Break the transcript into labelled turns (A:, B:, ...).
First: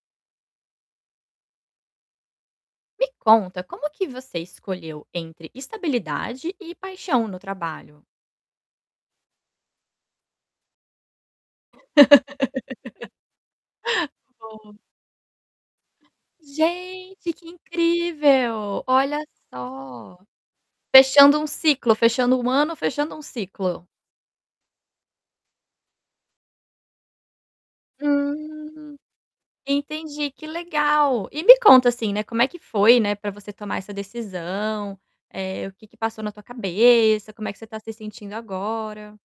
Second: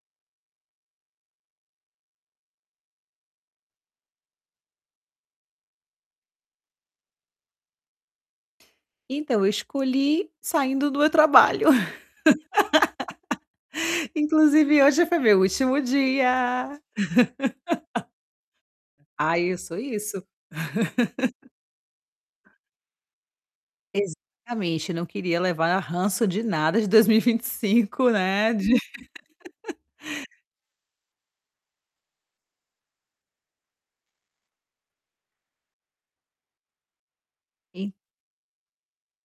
A: Me conta como que você escolheu entre estabilidade e paixão no trabalho?
B: Então, eu escolhi saindo do meu trabalho.
A: Boa.
B: Inclusive hoje foi meu último dia.
A: Gente, que incrível, olha
B: Ai eu sou
A: só.
B: isso.
A: Fechando um ciclo, fechando um ano, fechando um ciclo.
B: Exatamente, não queria levar ranço de nada de 2025, né, de
A: Hum, entendi, que legal. E me conta, assim, né, como é que foi, né, para você tomar essa decisão? Eh, o que que passou na tua cabeça, como é que você está se
B: E
A: sentindo agora?